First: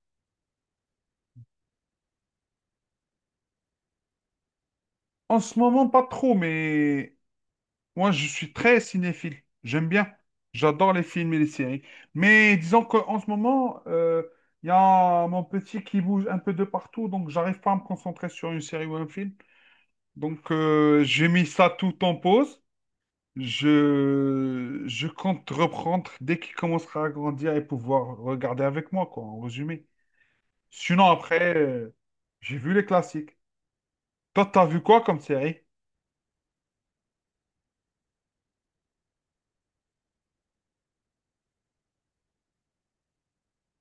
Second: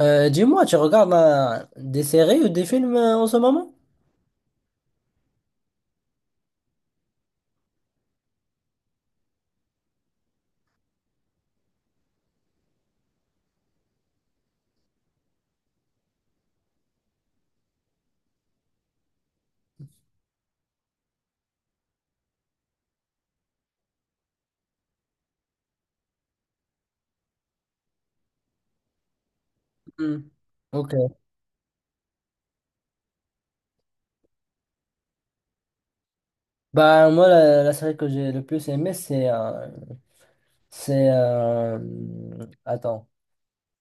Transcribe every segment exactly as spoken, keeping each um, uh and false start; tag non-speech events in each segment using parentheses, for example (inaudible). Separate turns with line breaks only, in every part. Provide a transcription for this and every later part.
Euh, dis-moi, tu regardes euh, des séries ou des films euh, en ce moment?
En ce moment, pas trop, mais moi, je suis très cinéphile. J'aime bien. J'adore les films et les séries. Mais disons qu'en ce moment, euh, il y a mon petit qui bouge un peu de partout, donc j'arrive pas à me concentrer sur une série ou un film. Donc, euh, j'ai mis ça tout en pause. Je, je compte reprendre dès qu'il commencera à grandir et pouvoir regarder avec moi, quoi, en résumé.
Hmm. Ok.
Sinon, après, euh, j'ai vu les classiques. Toi, t'as vu quoi comme série?
Bah moi la, la série que j'ai le plus aimée c'est euh, c'est euh, attends,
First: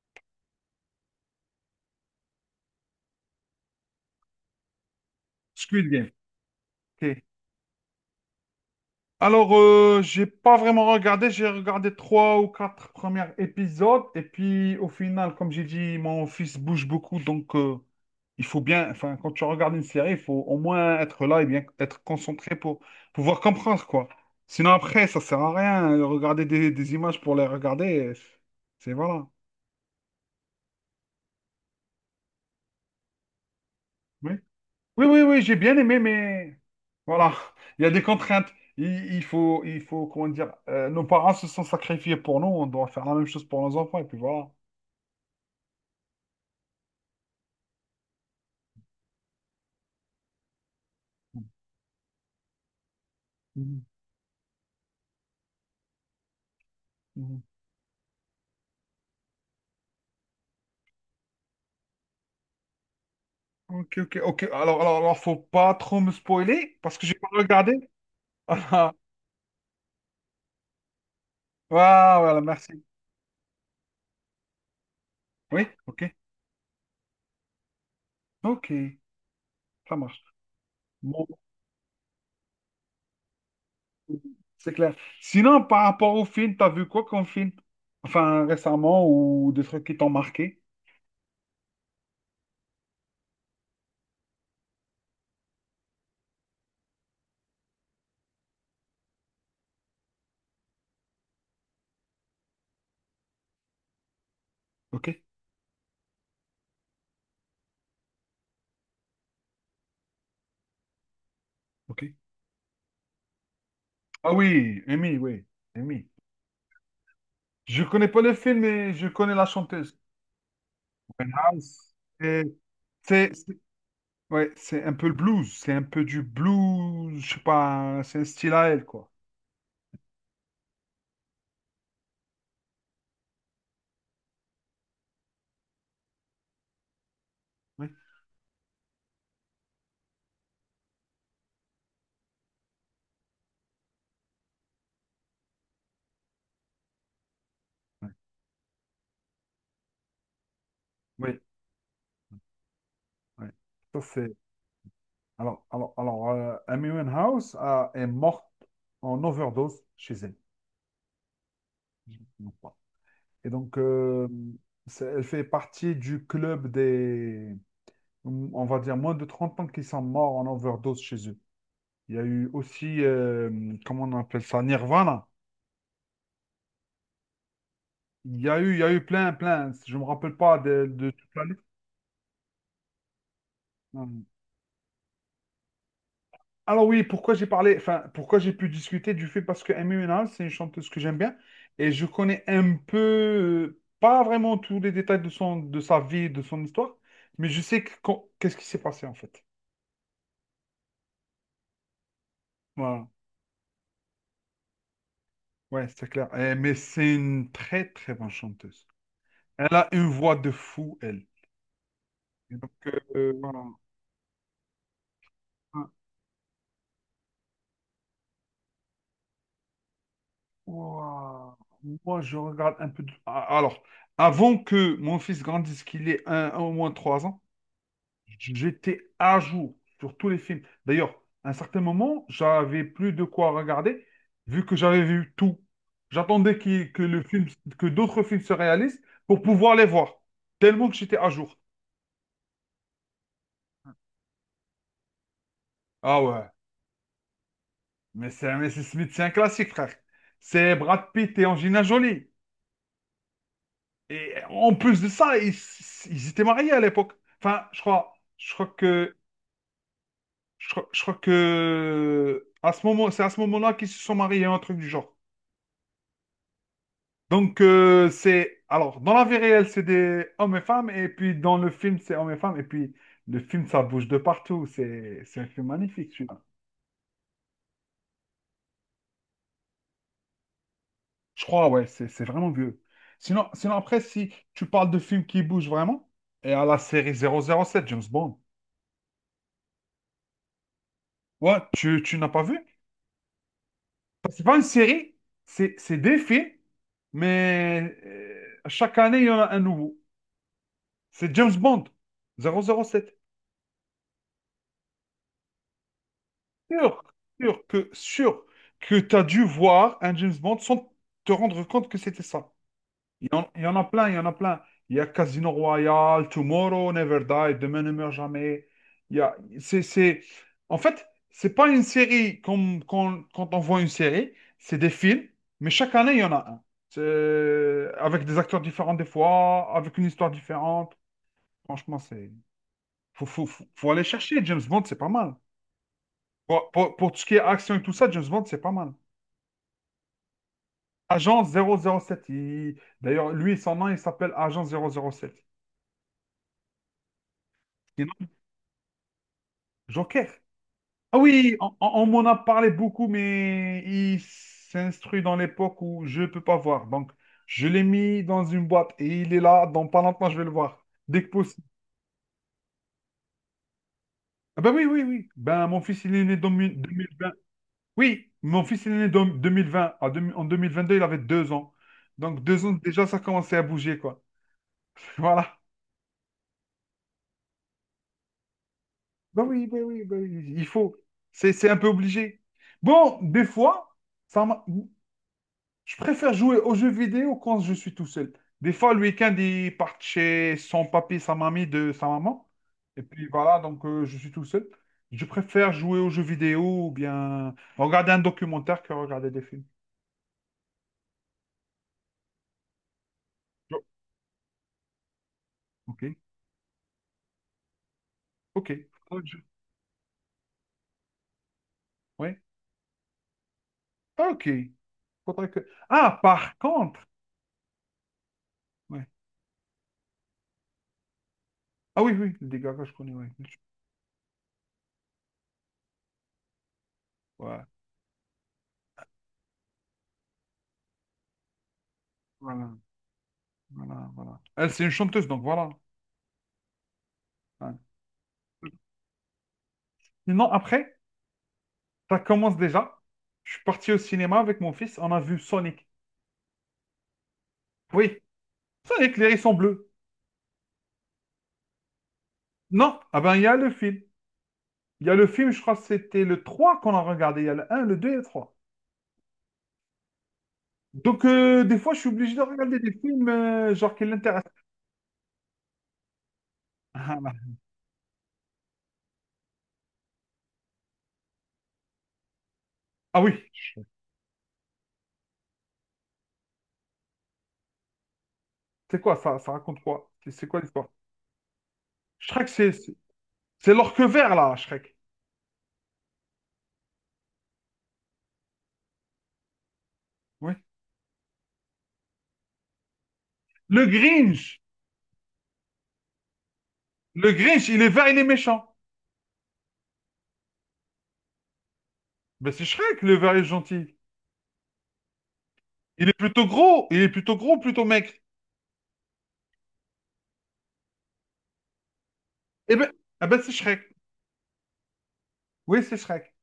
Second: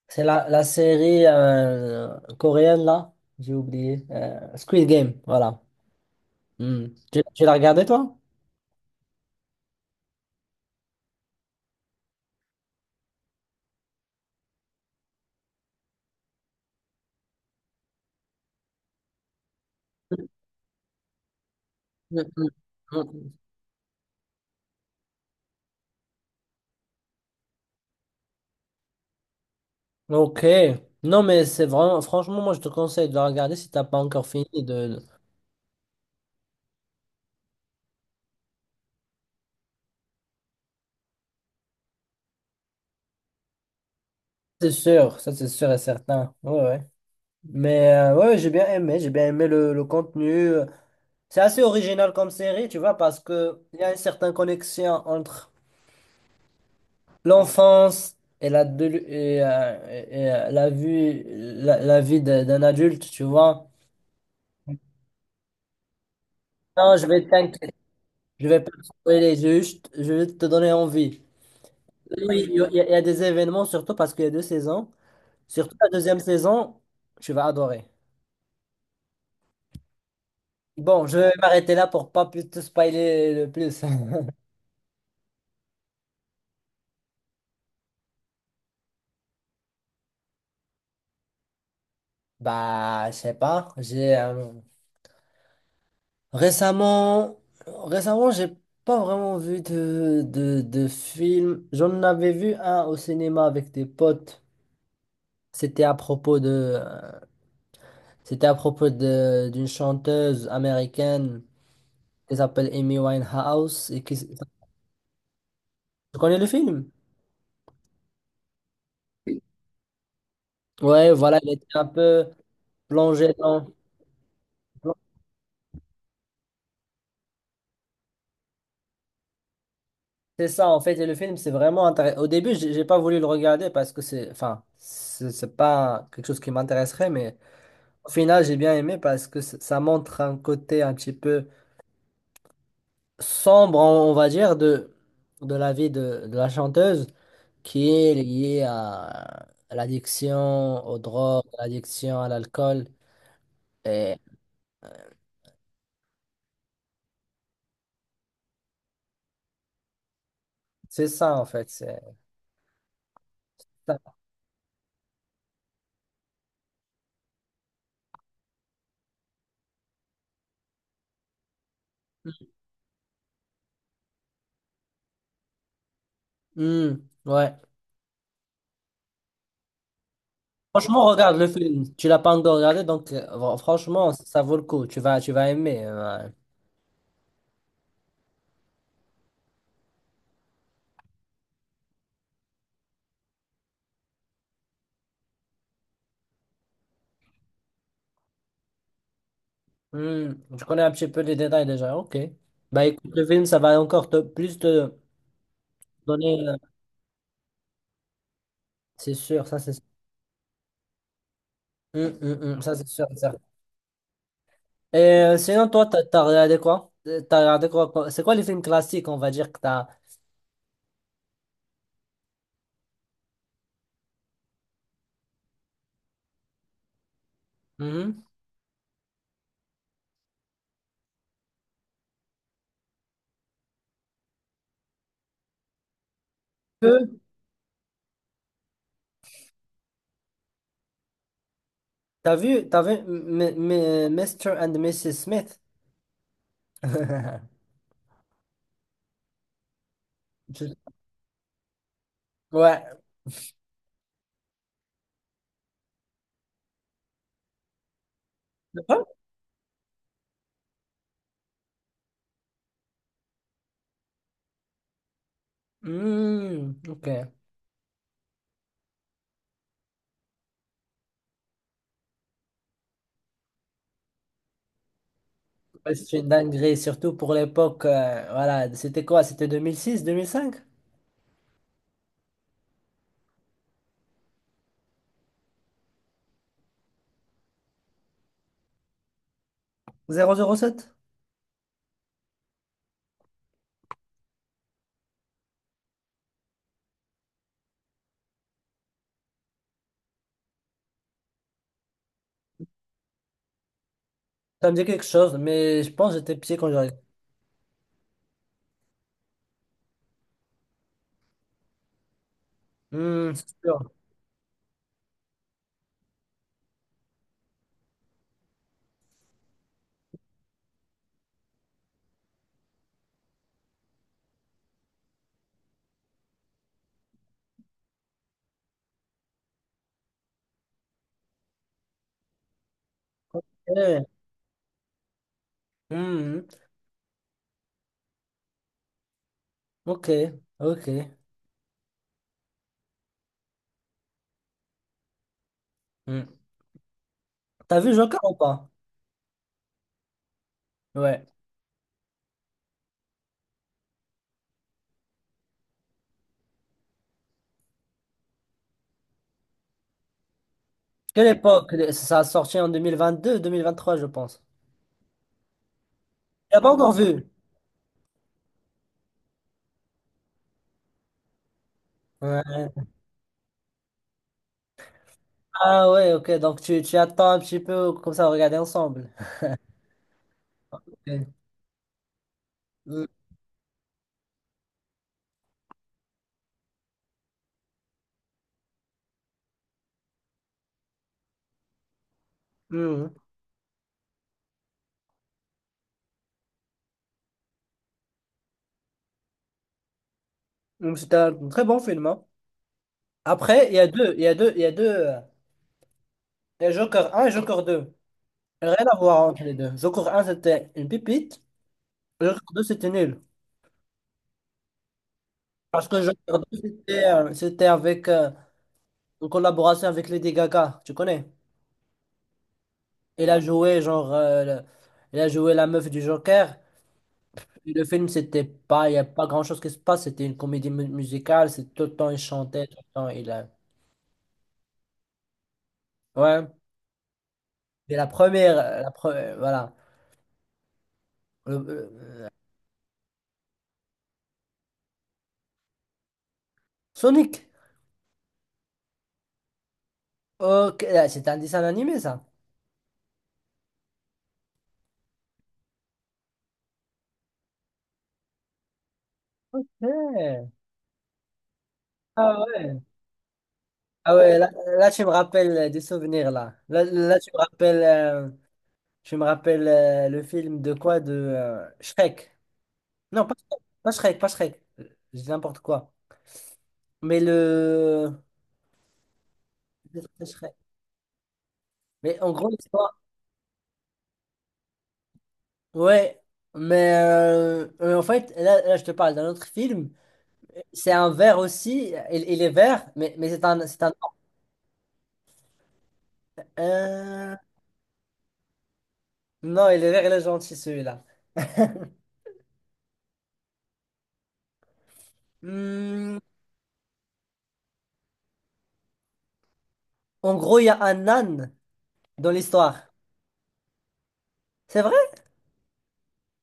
c'est la, la série euh, coréenne là j'ai oublié, euh, Squid Game, voilà.
Squid Game.
Hmm.
Ok.
Tu, tu l'as regardée toi?
Alors, euh, j'ai pas vraiment regardé, j'ai regardé trois ou quatre premiers épisodes, et puis au final, comme j'ai dit, mon fils bouge beaucoup, donc euh, il faut bien, enfin, quand tu regardes une série, il faut au moins être là et bien être
Hmm, hmm,
concentré pour
hmm.
pouvoir comprendre, quoi. Sinon, après, ça sert à rien, euh, regarder des, des images pour les regarder, euh, c'est voilà.
Ok. Non mais c'est vraiment franchement, moi je te conseille de la regarder si t'as pas encore
Oui.
fini de.
Oui, oui, oui, j'ai bien aimé, mais voilà, il y a des contraintes. Il, il faut, il faut, comment dire, euh, nos parents se sont sacrifiés pour nous, on doit faire la même chose pour nos enfants, et puis voilà.
C'est sûr, ça c'est sûr et certain. Ouais, ouais. Mais euh, ouais, j'ai bien aimé, j'ai bien aimé le, le contenu. C'est assez original comme série, tu vois, parce que il y
Mhm,
a une certaine connexion entre
mhm.
l'enfance et la, de- et, euh, et, et, euh, la vie, la, la vie de- d'un adulte, tu vois.
Ok, ok, ok. Alors, alors, alors, faut pas trop me spoiler,
Non,
parce
je
que j'ai
vais
pas
t'inquiéter,
regardé.
je vais pas te
(laughs)
spoiler, je vais juste, je vais te donner envie.
Ah, ah, voilà,
Oui, il y a, il y
merci.
a, il y a des événements, surtout parce qu'il y a deux saisons.
Oui,
Surtout la
ok,
deuxième saison, tu vas adorer.
ok, ça marche.
Bon, je
Bon,
vais m'arrêter là pour pas plus te spoiler le plus. (laughs)
c'est clair. Sinon, par rapport au film, t'as vu quoi comme film? Enfin, récemment, ou des trucs qui t'ont marqué?
Bah, je sais pas. J'ai euh, récemment, récemment, j'ai pas vraiment vu de, de, de film. J'en avais vu un au cinéma avec des potes.
Ok,
C'était à propos de, euh, c'était à propos de d'une chanteuse américaine
ok.
qui s'appelle Amy Winehouse et qui.
Ah oui, Amy, oui, Amy.
Tu connais le film?
Je connais pas le film, mais je connais la chanteuse.
Ouais, voilà, il était un
Winehouse.
peu
Et
plongé
C'est c'est-
dans.
ouais, c'est un peu le blues, c'est un peu du blues, je sais pas, c'est un style à elle, quoi.
C'est ça en fait, et le film c'est vraiment intéressant. Au début, j'ai j'ai pas voulu le regarder parce que c'est, enfin, c'est c'est pas quelque chose qui m'intéresserait, mais
Oui,
au final j'ai bien aimé parce que c- ça montre un côté un petit peu sombre, on on va dire, de, de la vie de, de la chanteuse qui
oui,
est liée à, à l'addiction aux
oui.
drogues, à l'addiction à l'alcool,
Oui. Ça,
et
c'est... Alors, alors, alors euh, Amy Winehouse a- est morte en overdose chez elle.
c'est ça en fait. C'est
Je ne me trompe pas. Et donc,
ça.
euh, c'est- elle fait partie du club des, on va dire, moins de trente ans qui sont morts en overdose chez eux. Il y a eu aussi, euh, comment on appelle ça, Nirvana.
Hmm, ouais.
Il y a eu, il y a eu plein, plein. Je me rappelle pas de,
Franchement,
de toute
regarde
la
le
liste.
film. Tu l'as pas encore regardé, donc euh, fr- franchement,
Hum.
ça vaut le coup. Tu vas, tu vas aimer. Euh, ouais.
Alors oui, pourquoi j'ai parlé, enfin, pourquoi j'ai pu discuter du fait parce que Amy Winehouse, c'est une chanteuse que j'aime bien et je connais un peu, euh, pas vraiment tous les détails de son, de sa vie, de son histoire, mais je sais que quand- qu'est-ce qui s'est passé en fait.
Hmm, je connais un petit peu les détails déjà. Ok. Bah
Voilà.
écoute, le film, ça va encore te- plus te
Ouais, c'est clair.
donner. euh,
Eh, mais c'est une très, très bonne chanteuse.
C'est sûr, ça c'est
Elle
sûr.
a une voix de fou, elle.
Hmm, hmm,
Et
hmm,
donc,
ça c'est
euh,
sûr. C'est sûr.
euh, voilà.
Et euh, sinon, toi, t'as, t'as regardé quoi? Euh, T'as regardé quoi? quoi C'est quoi les films classiques, on va dire, que t'as.
Ouah, moi, je regarde un peu. de- Ah, alors, avant que mon fils grandisse, qu'il ait un, un ou moins trois ans,
Mhm.
j'étais à jour sur tous les films. D'ailleurs, à un certain moment, j'avais plus de quoi regarder, vu que j'avais vu tout. J'attendais qu'il- que
Que-
le film, que d'autres films se réalisent pour pouvoir les voir. Tellement que j'étais à jour.
T'as vu, t'as vu M- M- M- monsieur and madame Smith?
Ah ouais,
(laughs)
mais c'est mais c'est Smith, c'est un classique, frère.
Je-
C'est Brad Pitt et Angelina Jolie.
Ouais.
Et en plus de ça, ils, ils étaient mariés à l'époque. Enfin, je crois, je crois que, je crois, je crois que à ce moment, c'est à ce moment-là qu'ils se sont mariés, un truc du genre.
Hmm, ok.
Donc euh, c'est, alors, dans la vie réelle, c'est des hommes et femmes, et puis dans le film, c'est hommes et femmes, et puis le film, ça bouge de partout. C'est, c'est un film
Ouais,
magnifique,
c'est une
celui-là.
dinguerie, surtout pour l'époque. Euh, voilà, c'était quoi? C'était deux deux mille mille six deux mille cinq
Je crois, ouais, c'est, c'est vraiment vieux. Sinon, sinon après, si tu parles de films qui bougent vraiment, et à la série zéro zéro sept, James Bond,
zéro zéro sept.
ouais, tu, tu n'as pas vu? C'est pas une série, c'est c'est des films, mais euh, chaque année, il y en a un nouveau. C'est James Bond, zéro zéro sept.
Ça me dit quelque chose, mais je pense que j'étais pied quand j'arrive.
Sûr, sûr que, sûr que tu as dû voir un James Bond sans te rendre compte que c'était ça. Il
Hmm,
y
c'est
en, il y en a
sûr.
plein, il y en a plein. Il y a Casino Royale, Tomorrow Never Die, Demain ne meurt jamais. Il y a, c'est, c'est... En fait, c'est pas une série comme quand, quand on voit une série, c'est des films, mais chaque année, il y en a un. C'est- Avec des acteurs différents des fois, avec une histoire différente. Franchement, c'est... Faut, faut, faut, faut
Eh,
aller chercher. James Bond, c'est pas mal.
hmm,
Pour, pour, pour tout ce qui est action et tout ça, James Bond, c'est pas mal.
ok, ok.
Agent zéro zéro sept, il- d'ailleurs, lui, son nom, il s'appelle Agent zéro zéro sept.
Hmm. T'as vu Joker
Sinon,
ou pas?
Joker. Ah
Ouais.
oui, on, on- on m'en a parlé beaucoup, mais il s'instruit dans l'époque où je ne peux pas voir. Donc, je l'ai mis dans une boîte et il est là. Dans pas longtemps, je vais le voir. Dès
Quelle
que possible.
époque? Ça a sorti en deux mille vingt-deux, deux mille vingt-trois, je pense.
Ah ben oui, oui, oui. Ben, mon fils, il est né dans
T'as pas
mi-
encore
deux mille
vu?
vingt. Oui, mon fils, il est né dans deux mille vingt. En deux mille en deux mille vingt-deux, il avait deux ans. Donc,
Ouais.
deux ans, déjà, ça commençait à bouger, quoi. (laughs) Voilà.
Ah ouais, ok, donc tu, tu attends un petit peu, comme ça, on regarder ensemble.
Ben oui, ben oui, ben oui, il faut.
Ok.
C'est, c'est un peu obligé.
Hmm,
Bon, des fois, ça m'a- je préfère jouer aux jeux vidéo quand je suis tout seul. Des fois, le week-end, ils partent chez son papy, sa mamie, de sa maman. Et
hmm.
puis voilà, donc euh, je suis tout seul. Je préfère jouer aux jeux vidéo ou bien regarder un documentaire que regarder des films.
Hmm, c'était un très bon film, hein. Après, il y
Oh,
a deux, il y a deux, il y a deux. Euh,
ok,
Il y a Joker un et Joker deux.
ok.
Rien à voir
Faudrait que je-
entre les deux. Joker un c'était une pipite. Joker
Ouais.
deux c'était nul.
Ah, ok. Faudrait que...
Parce que je
Ah,
regardais,
par contre.
c'était euh, c'était avec euh,
Ouais.
en collaboration avec Lady Gaga, tu connais?
Ah oui, oui, le dégât que je connais.
Elle
Ouais.
a joué genre euh, le- elle a joué la meuf du Joker.
Ouais.
Et le film c'était pas, il y a pas grand-chose qui se passe, c'était une comédie mu- musicale, c'est tout le temps il chantait,
Voilà,
tout le temps il euh,
voilà, voilà. Elle, c'est une chanteuse, donc voilà.
ouais.
Ouais.
Et la première euh, la pre- euh, voilà,
Sinon, après,
Le-
ça
le-
commence déjà. Je suis parti au cinéma avec mon fils, on a vu Sonic.
Sonic.
Oui, Sonic, les sont bleus.
OK, là, c'est un dessin animé ça.
Non, ah ben il y a le film. Il y a le film, je crois que c'était le trois qu'on a regardé. Il y a le un, le deux et le trois.
Ouais.
Donc euh, des fois, je suis obligé de
Ah ouais.
regarder des films euh, genre qui
Ah ouais, là,
l'intéressent.
là, tu me rappelles euh, des souvenirs là. Là, là,
Ah
tu me rappelles euh, je me rappelle euh, le film de quoi? De euh, Shrek.
ah
Non,
oui,
pas Shrek, pas Shrek, pas Shrek. Euh, Je dis n'importe quoi. Mais le...
c'est quoi ça? Ça raconte
peut-être
quoi?
pas
C'est c'est
Shrek.
quoi l'histoire?
Mais en
Shrek,
gros,
c'est c'est-
l'histoire...
c'est l'orque vert là, Shrek.
Ouais. Mais euh, euh, en fait, là, là, je te parle d'un autre film.
Oui.
C'est un vert aussi. Il, il est vert, mais, mais c'est un... C'est
Le
un...
Grinch. Le
Euh,
Grinch, il est vert, il est méchant.
Non, il est vert, il est gentil, celui-là.
Ben c'est Shrek, le vert est gentil. Il
Hmm,
est plutôt gros, il est plutôt gros, plutôt maigre.
en gros, il y a un âne dans
Eh ben,
l'histoire.
eh ben, c'est Shrek.
C'est vrai?
Oui, c'est Shrek.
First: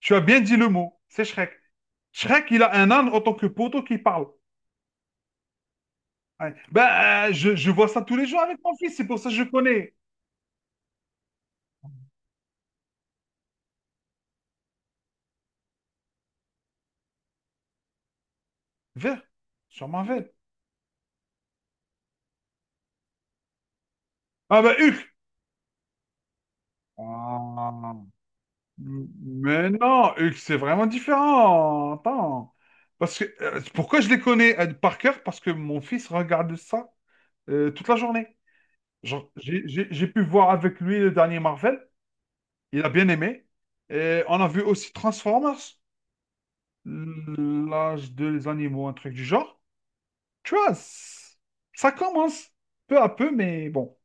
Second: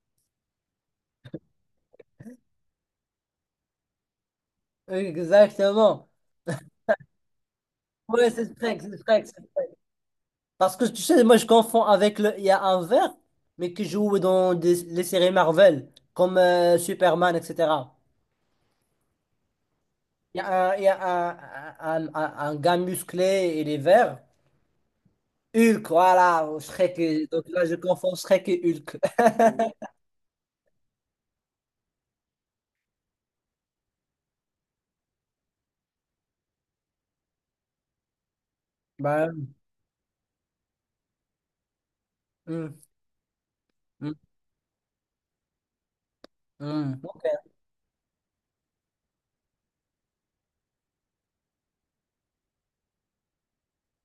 Tu as bien dit le mot. C'est Shrek. Shrek, il a un âne en tant que poteau qui parle.
Exactement.
Ouais. Ben, euh, je, je vois ça tous les
Ouais,
jours
c'est
avec mon
Shrek,
fils.
c'est
C'est pour
Shrek.
ça que je connais.
Parce que tu sais, moi je confonds avec le. Il y a un vert, mais qui joue dans des- les séries Marvel, comme euh, Superman, et cetera.
Vert. Sur Marvel.
Il y a un, il y a un, un, un, un- un gars musclé, il est vert.
Ah ben, Hulk.
Hulk, voilà, Shrek. et- Donc là, je
Ah.
confonds Shrek et Hulk. (laughs)
Mais non, Hulk, c'est vraiment différent. Attends. Parce que, euh, pourquoi je les connais euh, par cœur? Parce que mon fils regarde ça euh, toute la journée. Genre,
Ben,
j'ai j'ai- j'ai pu voir avec lui le dernier Marvel.
hum,
Il a bien aimé.
hum,
Et on a vu aussi Transformers,
hum. Ok,
l'âge des animaux, un truc du genre. Tu vois, c- ça commence peu à peu, mais bon.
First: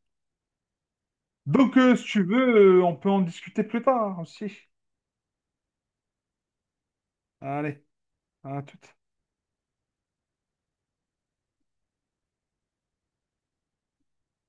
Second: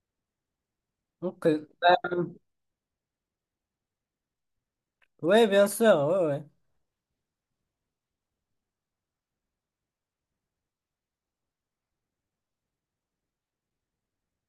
ok.
Donc, euh,
Ben,
si tu veux, euh, on peut en discuter plus tard aussi.
ouais, bien sûr, ouais, ouais.
Allez, à tout.